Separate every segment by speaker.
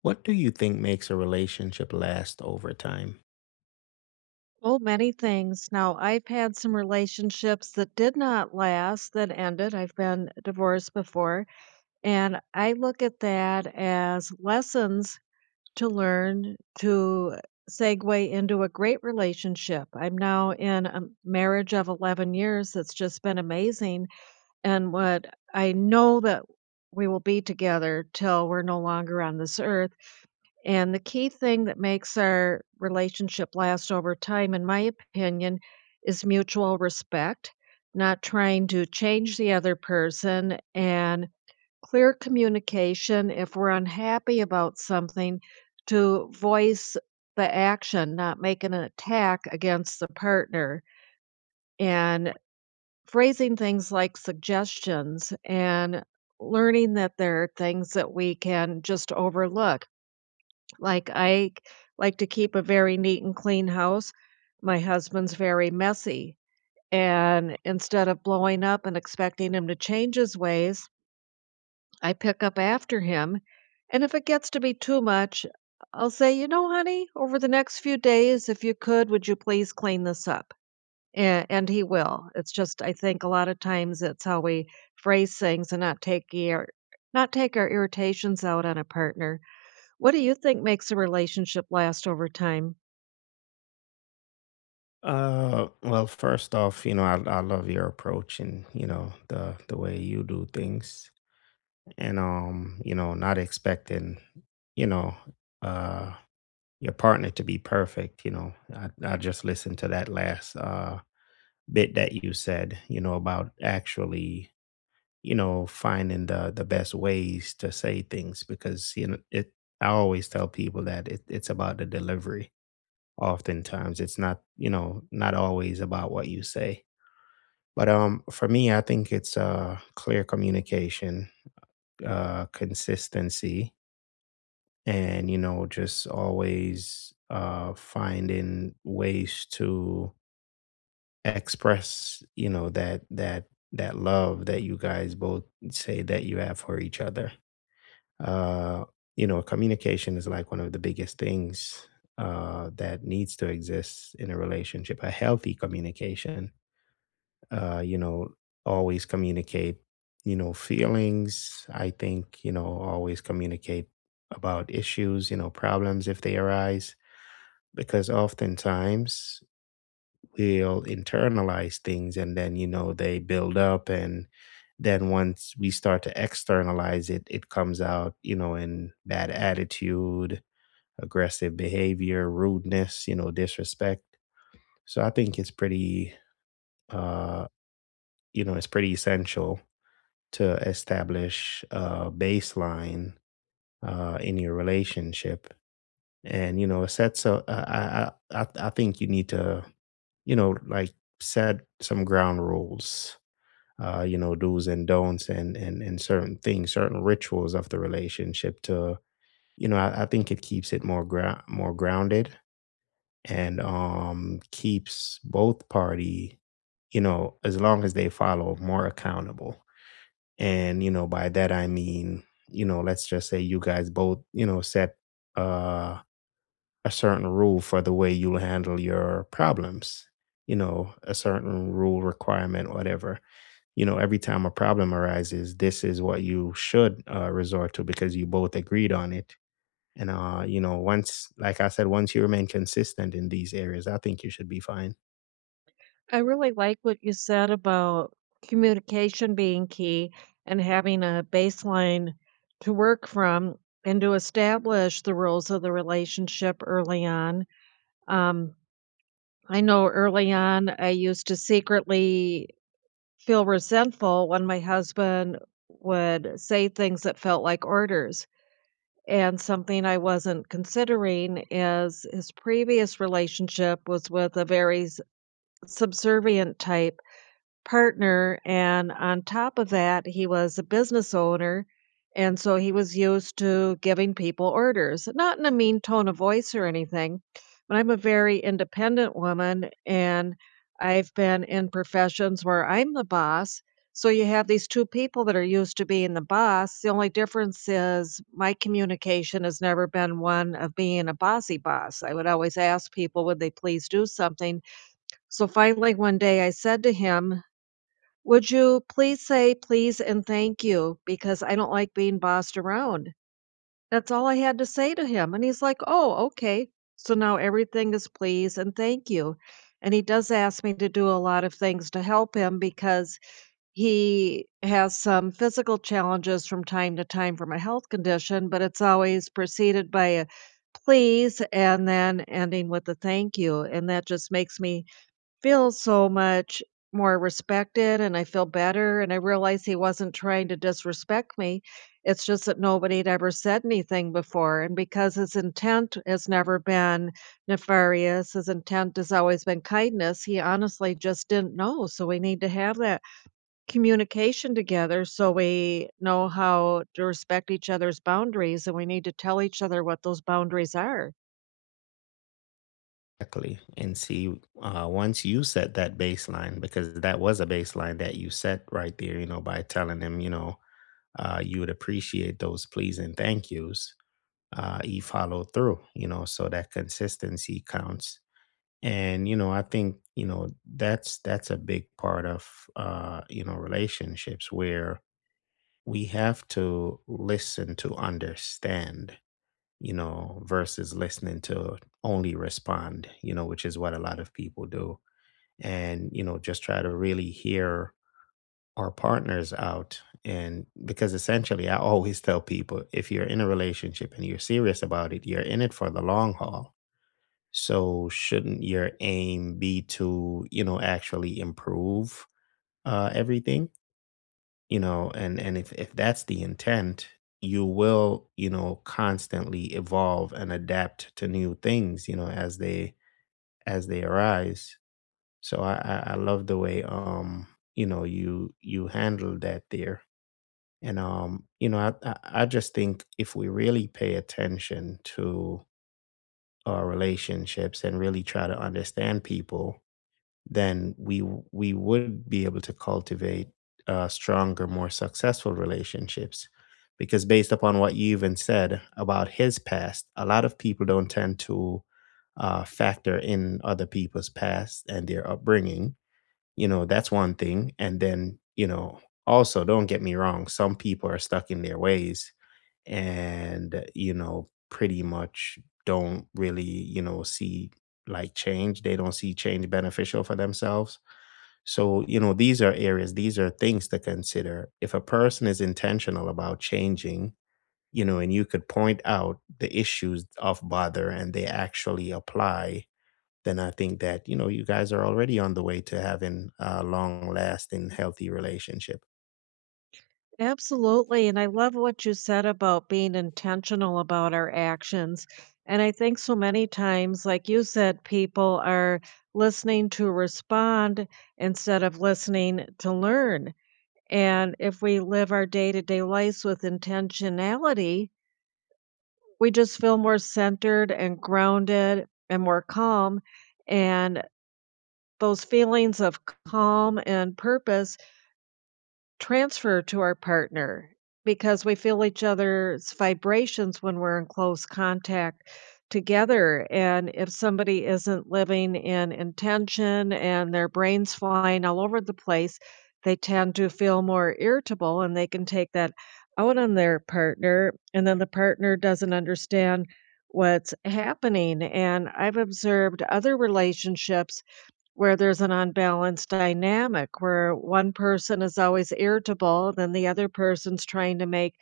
Speaker 1: What do you think makes a relationship last over time?
Speaker 2: Oh, many things. Now, I've had some relationships that did not last, that ended. I've been divorced before. And I look at that as lessons to learn to segue into a great relationship. I'm now in a marriage of 11 years that's just been amazing. And what I know that we will be together till we're no longer on this earth. And the key thing that makes our relationship last over time, in my opinion, is mutual respect, not trying to change the other person, and clear communication. If we're unhappy about something, to voice the action, not make an attack against the partner, and phrasing things like suggestions and learning that there are things that we can just overlook. Like, I like to keep a very neat and clean house. My husband's very messy, and instead of blowing up and expecting him to change his ways, I pick up after him, and if it gets to be too much, I'll say, "You know, honey, over the next few days, if you could, would you please clean this up?" A and he will. It's just I think a lot of times it's how we phrase things and not take our irritations out on a partner. What do you think makes a relationship last over time?
Speaker 1: Well, first off, you know, I love your approach, and you know the way you do things, and you know, not expecting, you know, uh, your partner to be perfect. You know, I just listened to that last bit that you said, you know, about actually, you know, finding the best ways to say things because you know it. I always tell people that it's about the delivery. Oftentimes it's not, you know, not always about what you say, but for me I think it's clear communication, consistency, and you know just always finding ways to express, you know, that that love that you guys both say that you have for each other. Uh, you know, communication is like one of the biggest things that needs to exist in a relationship. A healthy communication, you know, always communicate, you know, feelings. I think, you know, always communicate about issues, you know, problems if they arise, because oftentimes will internalize things, and then you know they build up, and then once we start to externalize it, it comes out, you know, in bad attitude, aggressive behavior, rudeness, you know, disrespect. So I think it's pretty, uh you know, it's pretty essential to establish a baseline in your relationship. And you know it sets a I think you need to, you know, like, set some ground rules, you know, do's and don'ts, and certain things, certain rituals of the relationship to, you know, I think it keeps it more ground more grounded, and keeps both party, you know, as long as they follow, more accountable. And, you know, by that I mean, you know, let's just say you guys both, you know, set uh a certain rule for the way you'll handle your problems, you know, a certain rule, requirement, whatever. You know, every time a problem arises, this is what you should, resort to because you both agreed on it. And, you know, once, like I said, once you remain consistent in these areas, I think you should be fine.
Speaker 2: I really like what you said about communication being key and having a baseline to work from and to establish the rules of the relationship early on. Um, I know early on, I used to secretly feel resentful when my husband would say things that felt like orders. And something I wasn't considering is his previous relationship was with a very s subservient type partner, and on top of that, he was a business owner, and so he was used to giving people orders. Not in a mean tone of voice or anything, but I'm a very independent woman, and I've been in professions where I'm the boss. So you have these two people that are used to being the boss. The only difference is my communication has never been one of being a bossy boss. I would always ask people, would they please do something? So finally, one day I said to him, would you please say please and thank you because I don't like being bossed around? That's all I had to say to him, and he's like, "Oh, okay." So now everything is please and thank you. And he does ask me to do a lot of things to help him because he has some physical challenges from time to time from a health condition, but it's always preceded by a please and then ending with a thank you, and that just makes me feel so much more respected, and I feel better, and I realize he wasn't trying to disrespect me. It's just that nobody'd ever said anything before, and because his intent has never been nefarious, his intent has always been kindness, he honestly just didn't know, so we need to have that communication together so we know how to respect each other's boundaries, and we need to tell each other what those boundaries are.
Speaker 1: Exactly. And see, once you set that baseline, because that was a baseline that you set right there, you know, by telling him, you know, you would appreciate those please and thank yous, you follow through, you know, so that consistency counts. And, you know, I think, you know, that's a big part of, you know, relationships where we have to listen to understand, you know, versus listening to only respond, you know, which is what a lot of people do. And, you know, just try to really hear our partners out. And because essentially I always tell people if you're in a relationship and you're serious about it, you're in it for the long haul, so shouldn't your aim be to, you know, actually improve, everything, you know? And if that's the intent, you will, you know, constantly evolve and adapt to new things, you know, as they, as they arise. So I love the way, you know, you handled that there. And you know, I just think if we really pay attention to our relationships and really try to understand people, then we would be able to cultivate stronger, more successful relationships. Because based upon what you even said about his past, a lot of people don't tend to, factor in other people's past and their upbringing, you know. That's one thing, and then, you know, also, don't get me wrong, some people are stuck in their ways and, you know, pretty much don't really, you know, see, like, change. They don't see change beneficial for themselves. So, you know, these are things to consider. If a person is intentional about changing, you know, and you could point out the issues of bother and they actually apply, then I think that, you know, you guys are already on the way to having a long lasting, healthy relationship.
Speaker 2: Absolutely. And I love what you said about being intentional about our actions. And I think so many times, like you said, people are listening to respond instead of listening to learn. And if we live our day to day lives with intentionality, we just feel more centered and grounded and more calm. And those feelings of calm and purpose transfer to our partner because we feel each other's vibrations when we're in close contact together. And if somebody isn't living in intention and their brain's flying all over the place, they tend to feel more irritable, and they can take that out on their partner. And then the partner doesn't understand what's happening. And I've observed other relationships where there's an unbalanced dynamic where one person is always irritable, then the other person's trying to make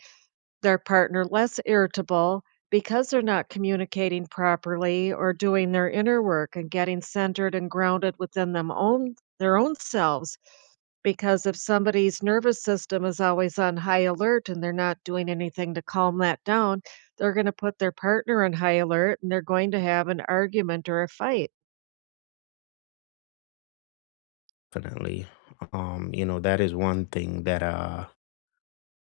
Speaker 2: their partner less irritable because they're not communicating properly or doing their inner work and getting centered and grounded within them own their own selves. Because if somebody's nervous system is always on high alert and they're not doing anything to calm that down, they're going to put their partner on high alert, and they're going to have an argument or a fight.
Speaker 1: Definitely. You know, that is one thing that,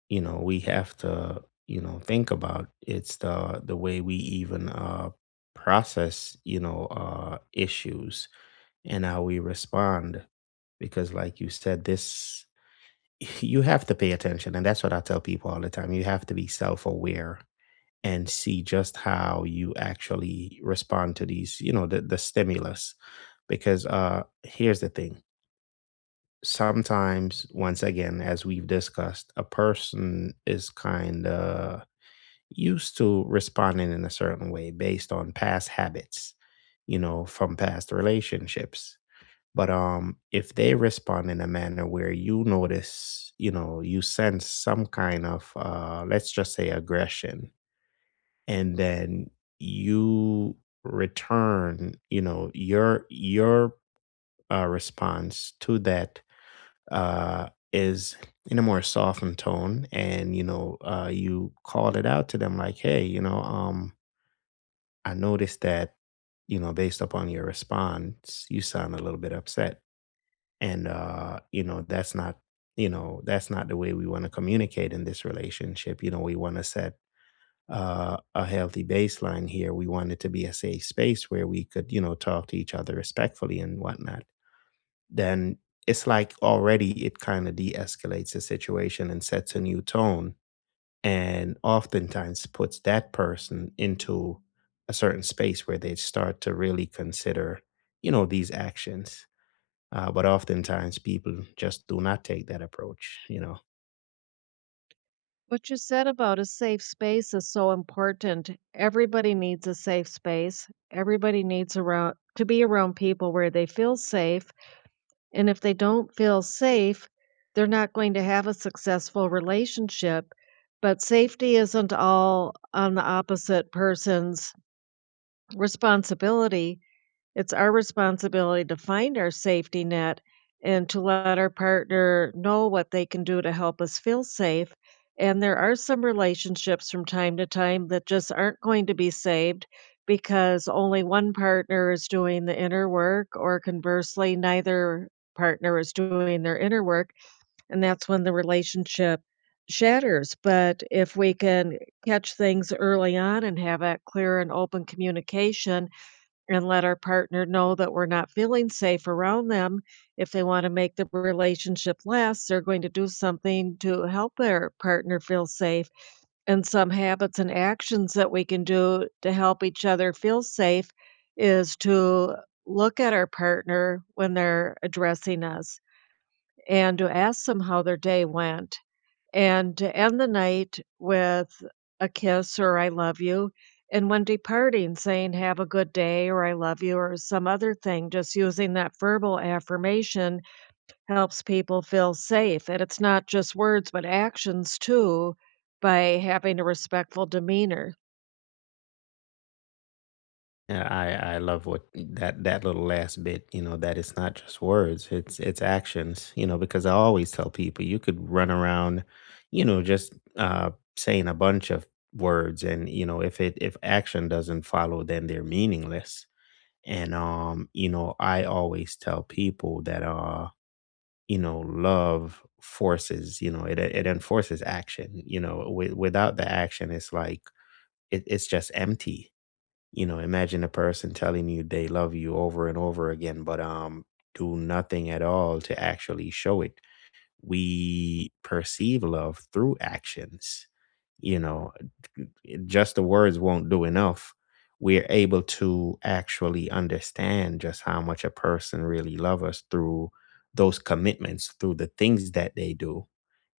Speaker 1: you know, we have to, you know, think about. It's the way we even process, you know, issues and how we respond. Because like you said, this you have to pay attention. And that's what I tell people all the time. You have to be self aware and see just how you actually respond to these, you know, the stimulus. Because here's the thing, sometimes, once again, as we've discussed, a person is kind of used to responding in a certain way based on past habits, you know, from past relationships. But if they respond in a manner where you notice, you know, you sense some kind of, let's just say, aggression, and then you return, you know, your response to that, is in a more softened tone, and you know, you called it out to them, like, hey, you know, I noticed that, you know, based upon your response you sound a little bit upset, and you know that's not, you know, that's not the way we want to communicate in this relationship. You know, we want to set a healthy baseline here. We want it to be a safe space where we could, you know, talk to each other respectfully and whatnot. Then it's like already it kind of de escalates the situation and sets a new tone, and oftentimes puts that person into a certain space where they start to really consider, you know, these actions. But oftentimes people just do not take that approach, you know.
Speaker 2: What you said about a safe space is so important. Everybody needs a safe space. Everybody needs around to be around people where they feel safe. And if they don't feel safe, they're not going to have a successful relationship. But safety isn't all on the opposite person's responsibility. It's our responsibility to find our safety net and to let our partner know what they can do to help us feel safe. And there are some relationships from time to time that just aren't going to be saved because only one partner is doing the inner work, or conversely, neither partner is doing their inner work. And that's when the relationship shatters. But if we can catch things early on and have that clear and open communication, and let our partner know that we're not feeling safe around them. If they want to make the relationship last, they're going to do something to help their partner feel safe. And some habits and actions that we can do to help each other feel safe is to look at our partner when they're addressing us and to ask them how their day went and to end the night with a kiss or "I love you." And when departing, saying "have a good day" or "I love you" or some other thing, just using that verbal affirmation helps people feel safe. And it's not just words, but actions too, by having a respectful demeanor.
Speaker 1: Yeah, I love what that little last bit, you know, that it's not just words, it's actions, you know, because I always tell people you could run around, you know, just saying a bunch of words, and, you know, if it, if action doesn't follow, then they're meaningless. And you know, I always tell people that, you know, love forces, you know, it enforces action, you know, without the action it's like it's just empty. You know, imagine a person telling you they love you over and over again, but do nothing at all to actually show it. We perceive love through actions. You know, just the words won't do enough. We're able to actually understand just how much a person really loves us through those commitments, through the things that they do.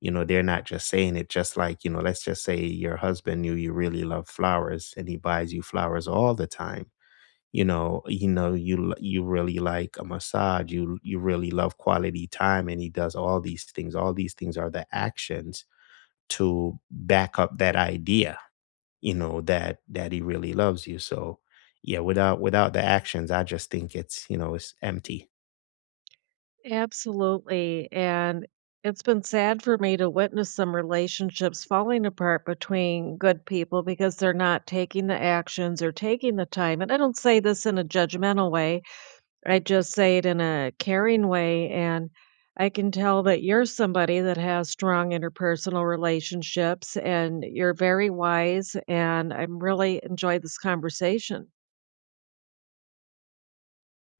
Speaker 1: You know, they're not just saying it. Just like, you know, let's just say your husband knew you really love flowers and he buys you flowers all the time, you know. You know you really like a massage, you really love quality time, and he does all these things. All these things are the actions to back up that idea, you know, that that he really loves you. So yeah, without the actions I just think it's, you know, it's empty.
Speaker 2: Absolutely, and it's been sad for me to witness some relationships falling apart between good people because they're not taking the actions or taking the time, and I don't say this in a judgmental way, I just say it in a caring way, and I can tell that you're somebody that has strong interpersonal relationships, and you're very wise, and I'm really enjoyed this conversation.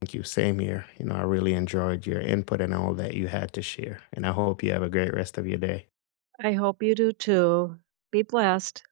Speaker 1: Thank you, same here. You know, I really enjoyed your input and all that you had to share, and I hope you have a great rest of your day.
Speaker 2: I hope you do too. Be blessed.